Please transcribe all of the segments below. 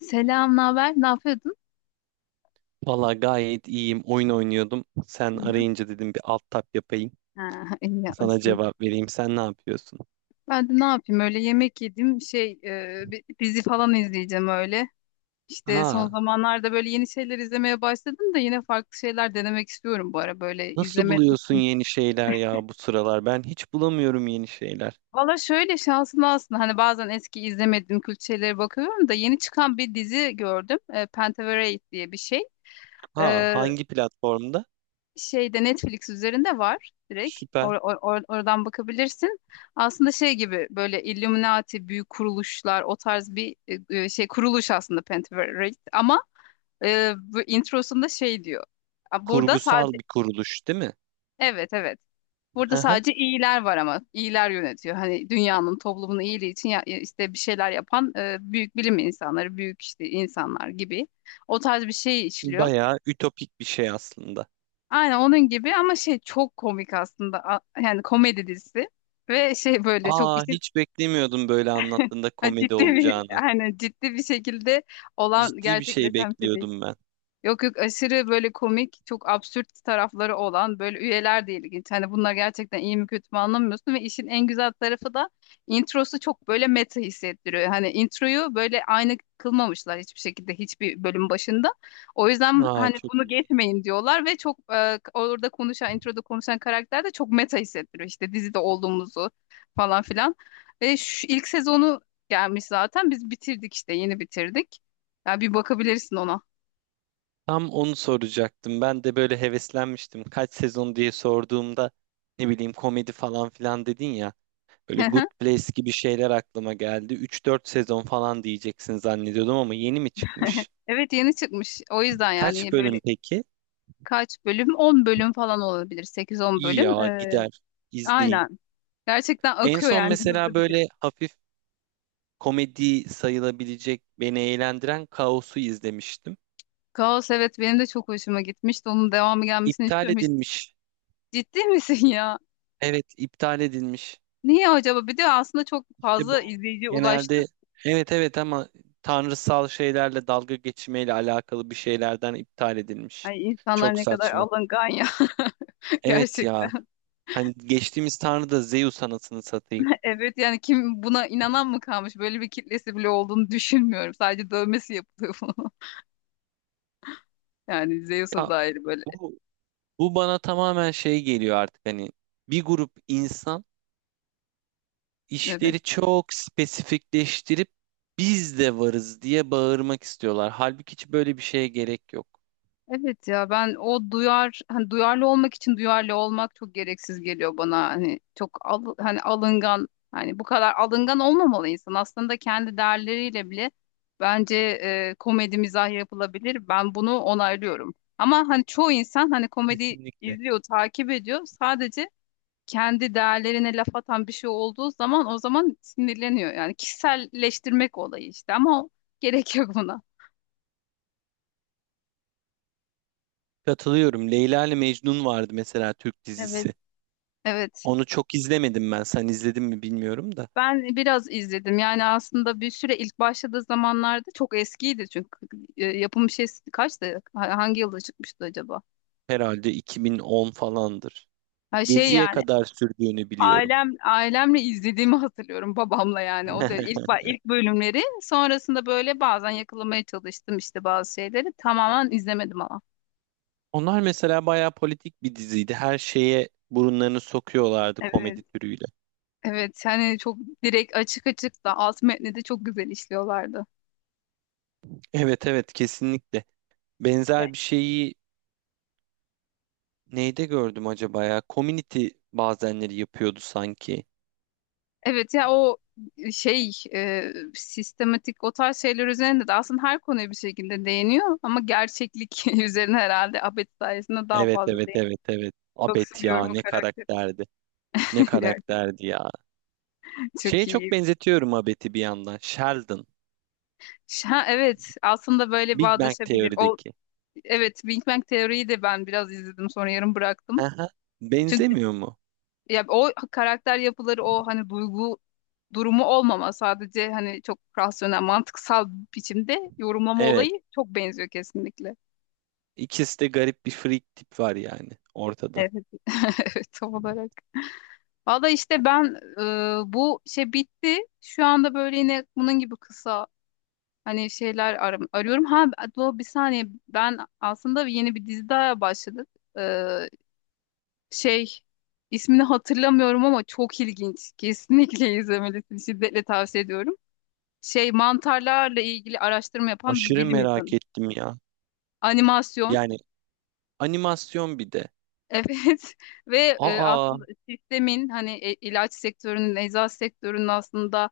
Selam, ne haber? Ne yapıyordun? Valla gayet iyiyim. Oyun oynuyordum. Sen Hı hı. arayınca dedim bir alt tap yapayım. Ha, iyi Sana yapmışsın. cevap vereyim. Sen ne yapıyorsun? Ben de ne yapayım öyle yemek yedim şey bir dizi falan izleyeceğim öyle. İşte son Aa, zamanlarda böyle yeni şeyler izlemeye başladım da yine farklı şeyler denemek istiyorum bu ara böyle nasıl izleme. buluyorsun yeni şeyler ya bu sıralar? Ben hiç bulamıyorum yeni şeyler. Valla şöyle şanslı aslında hani bazen eski izlemediğim kült şeylere bakıyorum da yeni çıkan bir dizi gördüm. Pentaverate diye bir şey. Aa, E, hangi platformda? şeyde Netflix üzerinde var direkt. Süper. Oradan bakabilirsin. Aslında şey gibi böyle Illuminati büyük kuruluşlar o tarz bir şey kuruluş aslında Pentaverate ama bu introsunda şey diyor. Burada sadece Kurgusal bir kuruluş, değil mi? evet evet. Burada Hı hı. sadece iyiler var ama iyiler yönetiyor. Hani dünyanın toplumun iyiliği için ya, işte bir şeyler yapan büyük bilim insanları, büyük işte insanlar gibi o tarz bir şey işliyor. Bayağı ütopik bir şey aslında. Aynen onun gibi ama şey çok komik aslında. Yani komedi dizisi ve şey böyle çok Aa, işin hiç beklemiyordum böyle anlattığında ha, komedi ciddi bir olacağını. aynen ciddi bir şekilde olan Ciddi bir şey gerçekleşen bir şey değil. bekliyordum ben. Yok yok aşırı böyle komik, çok absürt tarafları olan böyle üyeler de ilginç. Hani bunlar gerçekten iyi mi kötü mü anlamıyorsun ve işin en güzel tarafı da introsu çok böyle meta hissettiriyor. Hani introyu böyle aynı kılmamışlar hiçbir şekilde hiçbir bölüm başında. O yüzden Aa, hani çok bunu iyi. geçmeyin diyorlar ve çok orada konuşan, introda konuşan karakter de çok meta hissettiriyor. İşte dizide olduğumuzu falan filan. Ve şu ilk sezonu gelmiş zaten. Biz bitirdik işte yeni bitirdik. Ya bir bakabilirsin ona. Tam onu soracaktım. Ben de böyle heveslenmiştim. Kaç sezon diye sorduğumda ne bileyim komedi falan filan dedin ya. Böyle Good Place gibi şeyler aklıma geldi. Üç dört sezon falan diyeceksin zannediyordum ama yeni mi çıkmış? Evet yeni çıkmış. O yüzden Kaç yani böyle bölüm peki? kaç bölüm? 10 bölüm falan olabilir. sekiz on İyi bölüm. ya gider izleyeyim. Aynen. Gerçekten En akıyor son yani mesela hızlı bitir. böyle hafif komedi sayılabilecek beni eğlendiren Kaos'u izlemiştim. Kaos evet benim de çok hoşuma gitmişti. Onun devamı gelmesini İptal istiyorum. Edilmiş. Ciddi misin ya? Evet iptal edilmiş. Niye acaba? Bir de aslında çok İşte bu fazla izleyici ulaştı. genelde, evet evet, ama tanrısal şeylerle dalga geçmeyle alakalı bir şeylerden iptal edilmiş. Ay insanlar Çok ne kadar saçma. alıngan ya, Evet ya. gerçekten. Hani geçtiğimiz tanrı da Zeus anasını satayım. Evet yani kim buna inanan mı kalmış? Böyle bir kitlesi bile olduğunu düşünmüyorum. Sadece dövmesi yapılıyor bunun. Yani Zeus'a Ya dair böyle. bu, bu bana tamamen şey geliyor artık. Hani bir grup insan Evet. işleri çok spesifikleştirip biz de varız diye bağırmak istiyorlar. Halbuki hiç böyle bir şeye gerek yok. Evet ya ben o duyar hani duyarlı olmak için duyarlı olmak çok gereksiz geliyor bana hani çok hani alıngan hani bu kadar alıngan olmamalı insan aslında kendi değerleriyle bile bence komedi mizah yapılabilir ben bunu onaylıyorum ama hani çoğu insan hani komedi Kesinlikle. izliyor takip ediyor sadece kendi değerlerine laf atan bir şey olduğu zaman o zaman sinirleniyor yani kişiselleştirmek olayı işte ama gerek yok buna Katılıyorum. Leyla ile Mecnun vardı mesela, Türk evet dizisi. evet. Onu çok izlemedim ben. Sen izledin mi bilmiyorum da. Ben biraz izledim. Yani aslında bir süre ilk başladığı zamanlarda çok eskiydi çünkü yapım şey kaçtı? Hangi yılda çıkmıştı acaba? Herhalde 2010 falandır. Ha şey Gezi'ye yani kadar sürdüğünü biliyorum. ailemle izlediğimi hatırlıyorum babamla yani o da ilk bölümleri. Sonrasında böyle bazen yakalamaya çalıştım işte bazı şeyleri. Tamamen izlemedim ama. Onlar mesela bayağı politik bir diziydi. Her şeye burunlarını sokuyorlardı Evet. komedi türüyle. Evet yani çok direkt açık açık da alt metni de çok güzel işliyorlardı. Evet evet, kesinlikle. Benzer bir şeyi neyde gördüm acaba ya? Community bazenleri yapıyordu sanki. Evet ya o şey sistematik o tarz şeyler üzerinde de aslında her konuya bir şekilde değiniyor ama gerçeklik üzerine herhalde Abed sayesinde daha Evet fazla evet değiniyor. evet evet. Çok Abet ya, seviyorum o ne karakteri. karakterdi. Ne Gerçekten karakterdi ya. çok Şeye çok iyi. benzetiyorum Abet'i bir yandan. Sheldon. Ha, evet aslında böyle Big Bang bağdaşabilir. O Teori'deki. evet, Big Bang Teori'yi de ben biraz izledim sonra yarım bıraktım. Aha. Çünkü Benzemiyor mu? ya o karakter yapıları o hani duygu durumu olmama sadece hani çok rasyonel mantıksal biçimde yorumlama Evet. olayı çok benziyor kesinlikle. İkisi de garip bir freak tip var yani ortada. Evet, evet tam olarak. Valla işte ben bu şey bitti. Şu anda böyle yine bunun gibi kısa hani şeyler arıyorum. Bir saniye ben aslında yeni bir dizi daha başladık. E, şey ismini hatırlamıyorum ama çok ilginç. Kesinlikle izlemelisin. Şiddetle tavsiye ediyorum. Şey mantarlarla ilgili araştırma yapan bir Aşırı bilim merak insanı. ettim ya. Animasyon. Yani animasyon bir de. Evet, ve Aa, aslında sistemin hani ilaç sektörünün, eczacı sektörünün aslında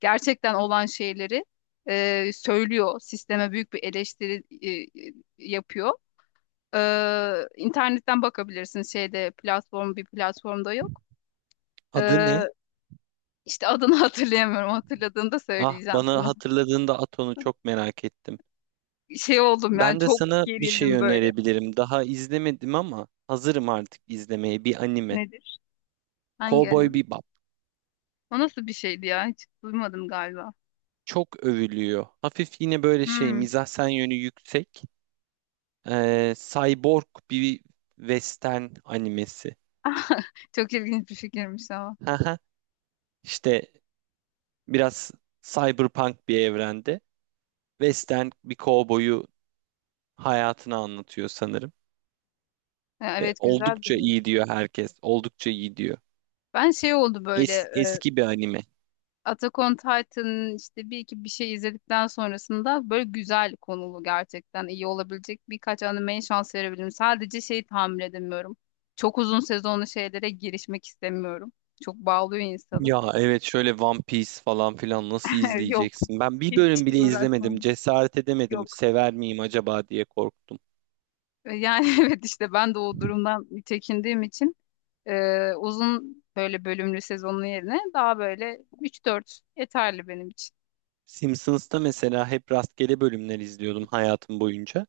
gerçekten olan şeyleri söylüyor. Sisteme büyük bir eleştiri e, yapıyor. E, internetten bakabilirsin şeyde platform bir platformda yok. E, adı ne? işte adını hatırlayamıyorum. Hatırladığında Ah, söyleyeceğim bana sana. hatırladığında at onu, çok merak ettim. Şey oldum yani Ben de çok sana bir şey gerildim böyle. önerebilirim. Daha izlemedim ama hazırım artık izlemeye. Bir anime. Nedir? Hangi Cowboy anime? Bebop. O nasıl bir şeydi ya? Hiç duymadım galiba. Çok övülüyor. Hafif yine böyle şey Hmm, mizahsen yönü yüksek. Cyborg bir western animesi. çok ilginç bir fikirmiş ama. Haha. İşte biraz cyberpunk bir evrende. Western bir kovboyu hayatını anlatıyor sanırım. Ha, Ve evet güzel oldukça duruyor. iyi diyor herkes. Oldukça iyi diyor. Ben şey oldu böyle Es- eski bir anime. Attack on Titan'ın işte bir iki bir şey izledikten sonrasında böyle güzel konulu gerçekten iyi olabilecek birkaç animeye şans verebilirim. Sadece şeyi tahammül edemiyorum. Çok uzun sezonlu şeylere girişmek istemiyorum. Çok bağlıyor insanı. Ya evet, şöyle One Piece falan filan nasıl Yok izleyeceksin? Ben bir hiç bölüm bile izlemedim. uğraşmam. Cesaret edemedim. Yok. Sever miyim acaba diye korktum. Yani evet işte ben de o durumdan çekindiğim için uzun böyle bölümlü sezonun yerine daha böyle üç dört yeterli benim için. Simpsons'ta mesela hep rastgele bölümler izliyordum hayatım boyunca.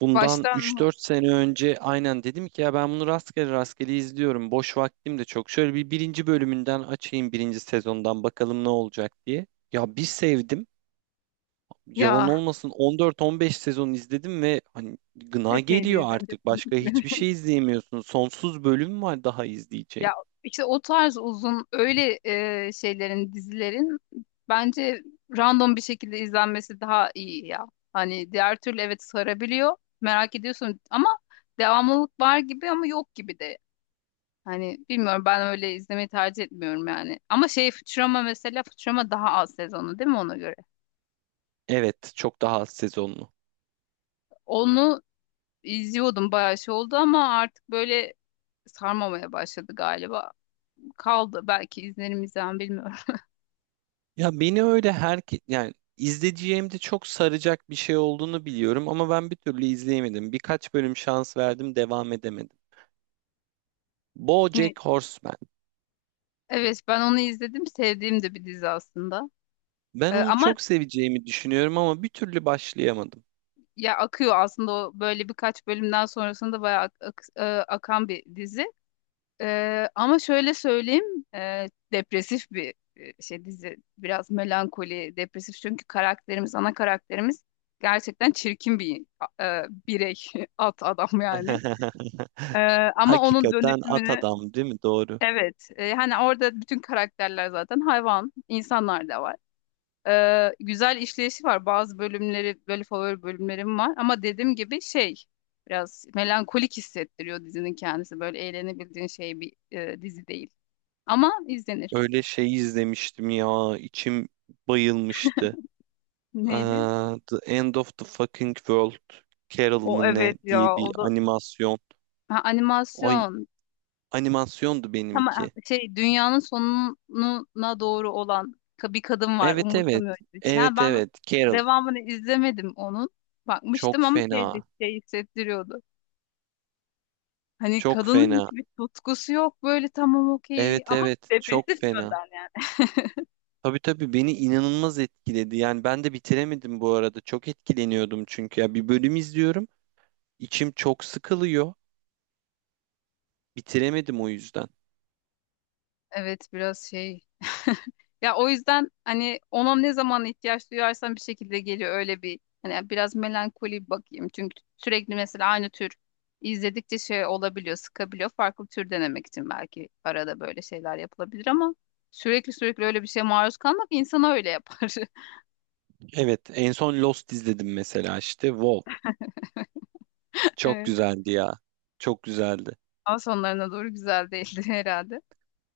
Bundan üç Baştan dört sene önce aynen dedim ki ya ben bunu rastgele rastgele izliyorum. Boş vaktim de çok. Şöyle bir birinci bölümünden açayım birinci sezondan, bakalım ne olacak diye. Ya bir sevdim. Yalan ya olmasın 14-15 sezon izledim ve hani gına epeydir geliyor izledim. artık. Başka hiçbir şey izleyemiyorsun. Sonsuz bölüm var daha izleyeceğin. Ya işte o tarz uzun öyle şeylerin dizilerin bence random bir şekilde izlenmesi daha iyi ya. Hani diğer türlü evet sarabiliyor. Merak ediyorsun ama devamlılık var gibi ama yok gibi de. Hani bilmiyorum ben öyle izlemeyi tercih etmiyorum yani. Ama şey Futurama mesela Futurama daha az sezonu değil mi ona göre? Evet, çok daha az sezonlu. Onu izliyordum bayağı şey oldu ama artık böyle sarmamaya başladı galiba. Kaldı belki izlerimizden bilmiyorum. Ya beni öyle her, yani izleyeceğim de çok saracak bir şey olduğunu biliyorum ama ben bir türlü izleyemedim. Birkaç bölüm şans verdim, devam edemedim. Hani, BoJack Horseman. evet ben onu izledim sevdiğim de bir dizi aslında. Ben onu Ama çok seveceğimi düşünüyorum ama bir türlü başlayamadım. ya akıyor aslında o böyle birkaç bölümden sonrasında bayağı akan bir dizi. Ama şöyle söyleyeyim depresif bir şey dizi biraz melankoli depresif çünkü karakterimiz ana karakterimiz gerçekten çirkin bir birey at adam yani. Ee, ama onun Hakikaten at dönüşümünü. adam değil mi? Doğru. Evet, hani orada bütün karakterler zaten hayvan, insanlar da var. Güzel işleyişi var. Bazı bölümleri, böyle favori bölümlerim var. Ama dediğim gibi şey, biraz melankolik hissettiriyor dizinin kendisi. Böyle eğlenebildiğin şey bir dizi değil. Ama izlenir. Öyle şey izlemiştim ya. İçim bayılmıştı. Neydi? Aa, The End of the Fucking World. Carol O mı ne evet diye ya, bir o da animasyon. ha, Ay, animasyon. animasyondu benimki. Ama şey dünyanın sonuna doğru olan bir kadın var Evet evet. umursamıyor gibi, bir şey. Ha, Evet ben evet. Carol. devamını izlemedim onun. Çok Bakmıştım ama şeydi fena. şey hissettiriyordu. Hani Çok kadının fena. hiçbir tutkusu yok böyle tamam okey Evet ama evet. Çok depresif fena. yönden yani. Tabii tabii, beni inanılmaz etkiledi. Yani ben de bitiremedim bu arada. Çok etkileniyordum çünkü ya bir bölüm izliyorum, içim çok sıkılıyor. Bitiremedim o yüzden. Evet biraz şey. Ya o yüzden hani ona ne zaman ihtiyaç duyarsam bir şekilde geliyor öyle bir hani biraz melankoli bir bakayım. Çünkü sürekli mesela aynı tür izledikçe şey olabiliyor, sıkabiliyor. Farklı tür denemek için belki arada böyle şeyler yapılabilir ama sürekli sürekli öyle bir şeye maruz kalmak insanı öyle yapar. Evet, en son Lost izledim mesela işte. Wow, çok Evet. güzeldi ya. Çok güzeldi. Ama sonlarına doğru güzel değildi herhalde.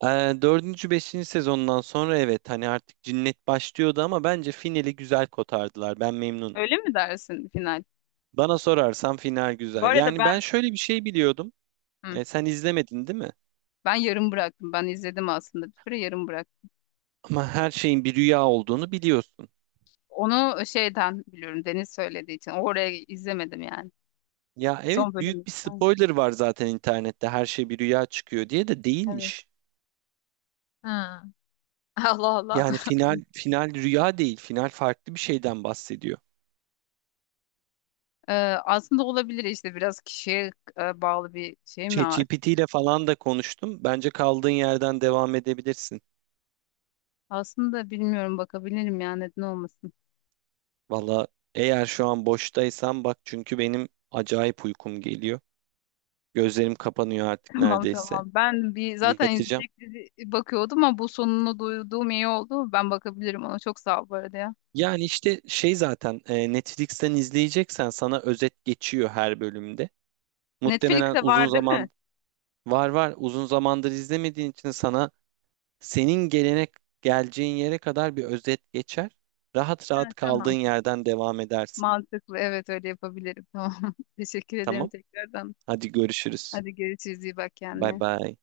Ee, dördüncü, beşinci sezondan sonra evet, hani artık cinnet başlıyordu ama bence finali güzel kotardılar. Ben memnunum. Öyle mi dersin final? Bana sorarsan final Bu güzel. arada Yani ben ben şöyle bir şey biliyordum. hı, Sen izlemedin değil mi? ben yarım bıraktım. Ben izledim aslında bir süre yarım bıraktım. Ama her şeyin bir rüya olduğunu biliyorsun. Onu şeyden biliyorum Deniz söylediği için. Oraya izlemedim yani. Ya Son evet, büyük bölüm. bir Ha, spoiler var zaten internette her şey bir rüya çıkıyor diye, de evet. değilmiş. Ha. Allah Allah. Yani final, final rüya değil, final farklı bir şeyden bahsediyor. Ee, aslında olabilir işte biraz kişiye bağlı bir şey mi artık? ChatGPT ile falan da konuştum. Bence kaldığın yerden devam edebilirsin. Aslında bilmiyorum bakabilirim yani neden olmasın. Valla eğer şu an boştaysan bak, çünkü benim acayip uykum geliyor. Gözlerim kapanıyor artık Tamam neredeyse. tamam. Ben bir zaten Yatacağım. izleyecek dizi bakıyordum ama bu sonunu duyduğum iyi oldu. Ben bakabilirim ona. Çok sağ ol bu arada ya. Yani işte şey zaten, Netflix'ten izleyeceksen sana özet geçiyor her bölümde. Muhtemelen Netflix'te uzun var değil mi? zaman. Var var, uzun zamandır izlemediğin için sana, senin gelene, geleceğin yere kadar bir özet geçer. Rahat Ha, rahat kaldığın tamam. yerden devam edersin. Mantıklı. Evet öyle yapabilirim. Tamam. Teşekkür ederim Tamam? tekrardan. Hadi görüşürüz. Hadi görüşürüz. İyi bak Bay kendine. bay.